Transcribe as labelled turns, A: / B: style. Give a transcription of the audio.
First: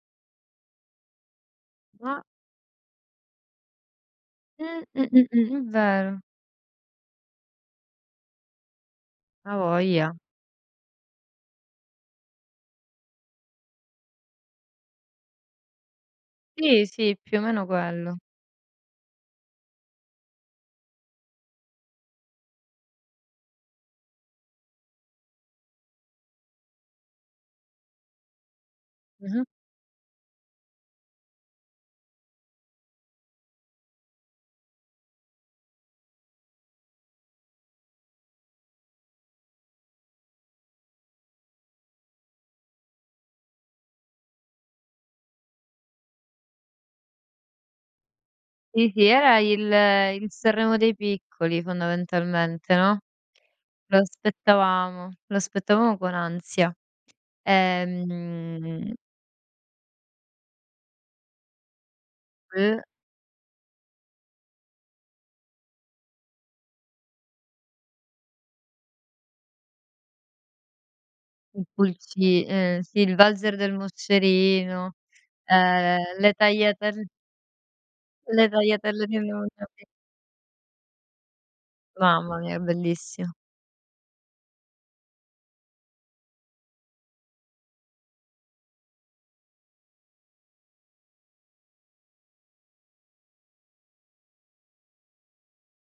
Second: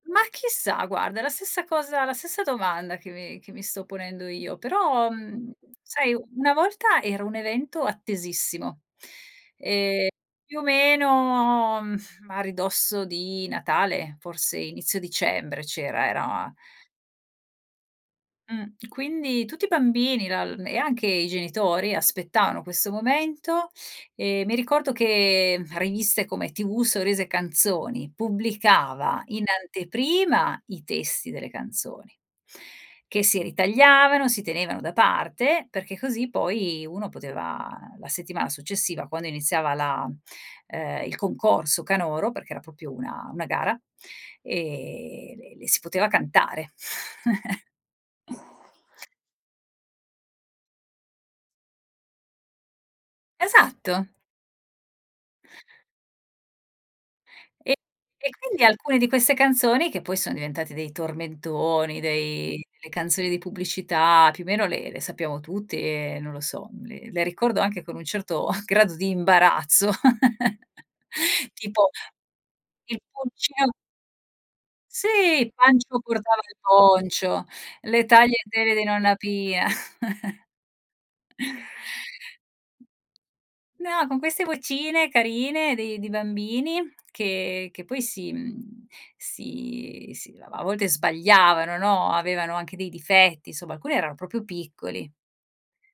A: Ma chissà guarda, è la stessa cosa la
B: Ma
A: stessa domanda che mi che mi sto ponendo io,
B: Mh,
A: però, mhmm,
B: mh-mh-mh, è
A: sai
B: vero.
A: una volta era un evento attesissimo, ehm,
B: A' voglia
A: più o meno a ridosso di Natale, forse inizio dicembre c'era era
B: Sì, sì, più o meno quello.
A: Mh, quindi tutti i bambini lal e anche i genitori aspettavano questo momento, ehm, mi ricordo che riviste come TV, sorrisi e canzoni pubblicava in
B: Mh-mh.
A: anteprima i testi delle canzoni che si ritagliavano, si tenevano da parte, perché così poi uno poteva la settimana successiva quando iniziava la ehm, il concorso canoro, perché era proprio una una gara, ehm, le le si poteva cantare.
B: Sì, sì, era il il Sanremo dei piccoli fondamentalmente, no. Lo
A: Esatto.
B: aspettavamo, lo aspettavamo con ansia.
A: E e quindi
B: Ehm
A: alcune di queste canzoni che poi son diventate dei tormentoni, dei
B: Uh.
A: le canzoni di pubblicità, più o meno le le sappiamo tutti e, non lo so, le le ricordo anche con un certo grado di imbarazzo;
B: I
A: tipo
B: pulci ehm,
A: il
B: sì, il valzer
A: pulcino
B: del moscerino,
A: Sì,
B: ehm,
A: Pancio
B: le
A: portava il
B: tagliatel
A: poncio, le
B: le
A: tagliatelle di
B: tagliatelle
A: nonna
B: di
A: Pia.
B: nonna Pi Mamma mia, bellissima.
A: No, con queste vocine carine di di bambini che che poi si mhmm, si si a volte sbagliavano, no, avevano anche dei difetti, insomma alcuni erano proprio piccoli.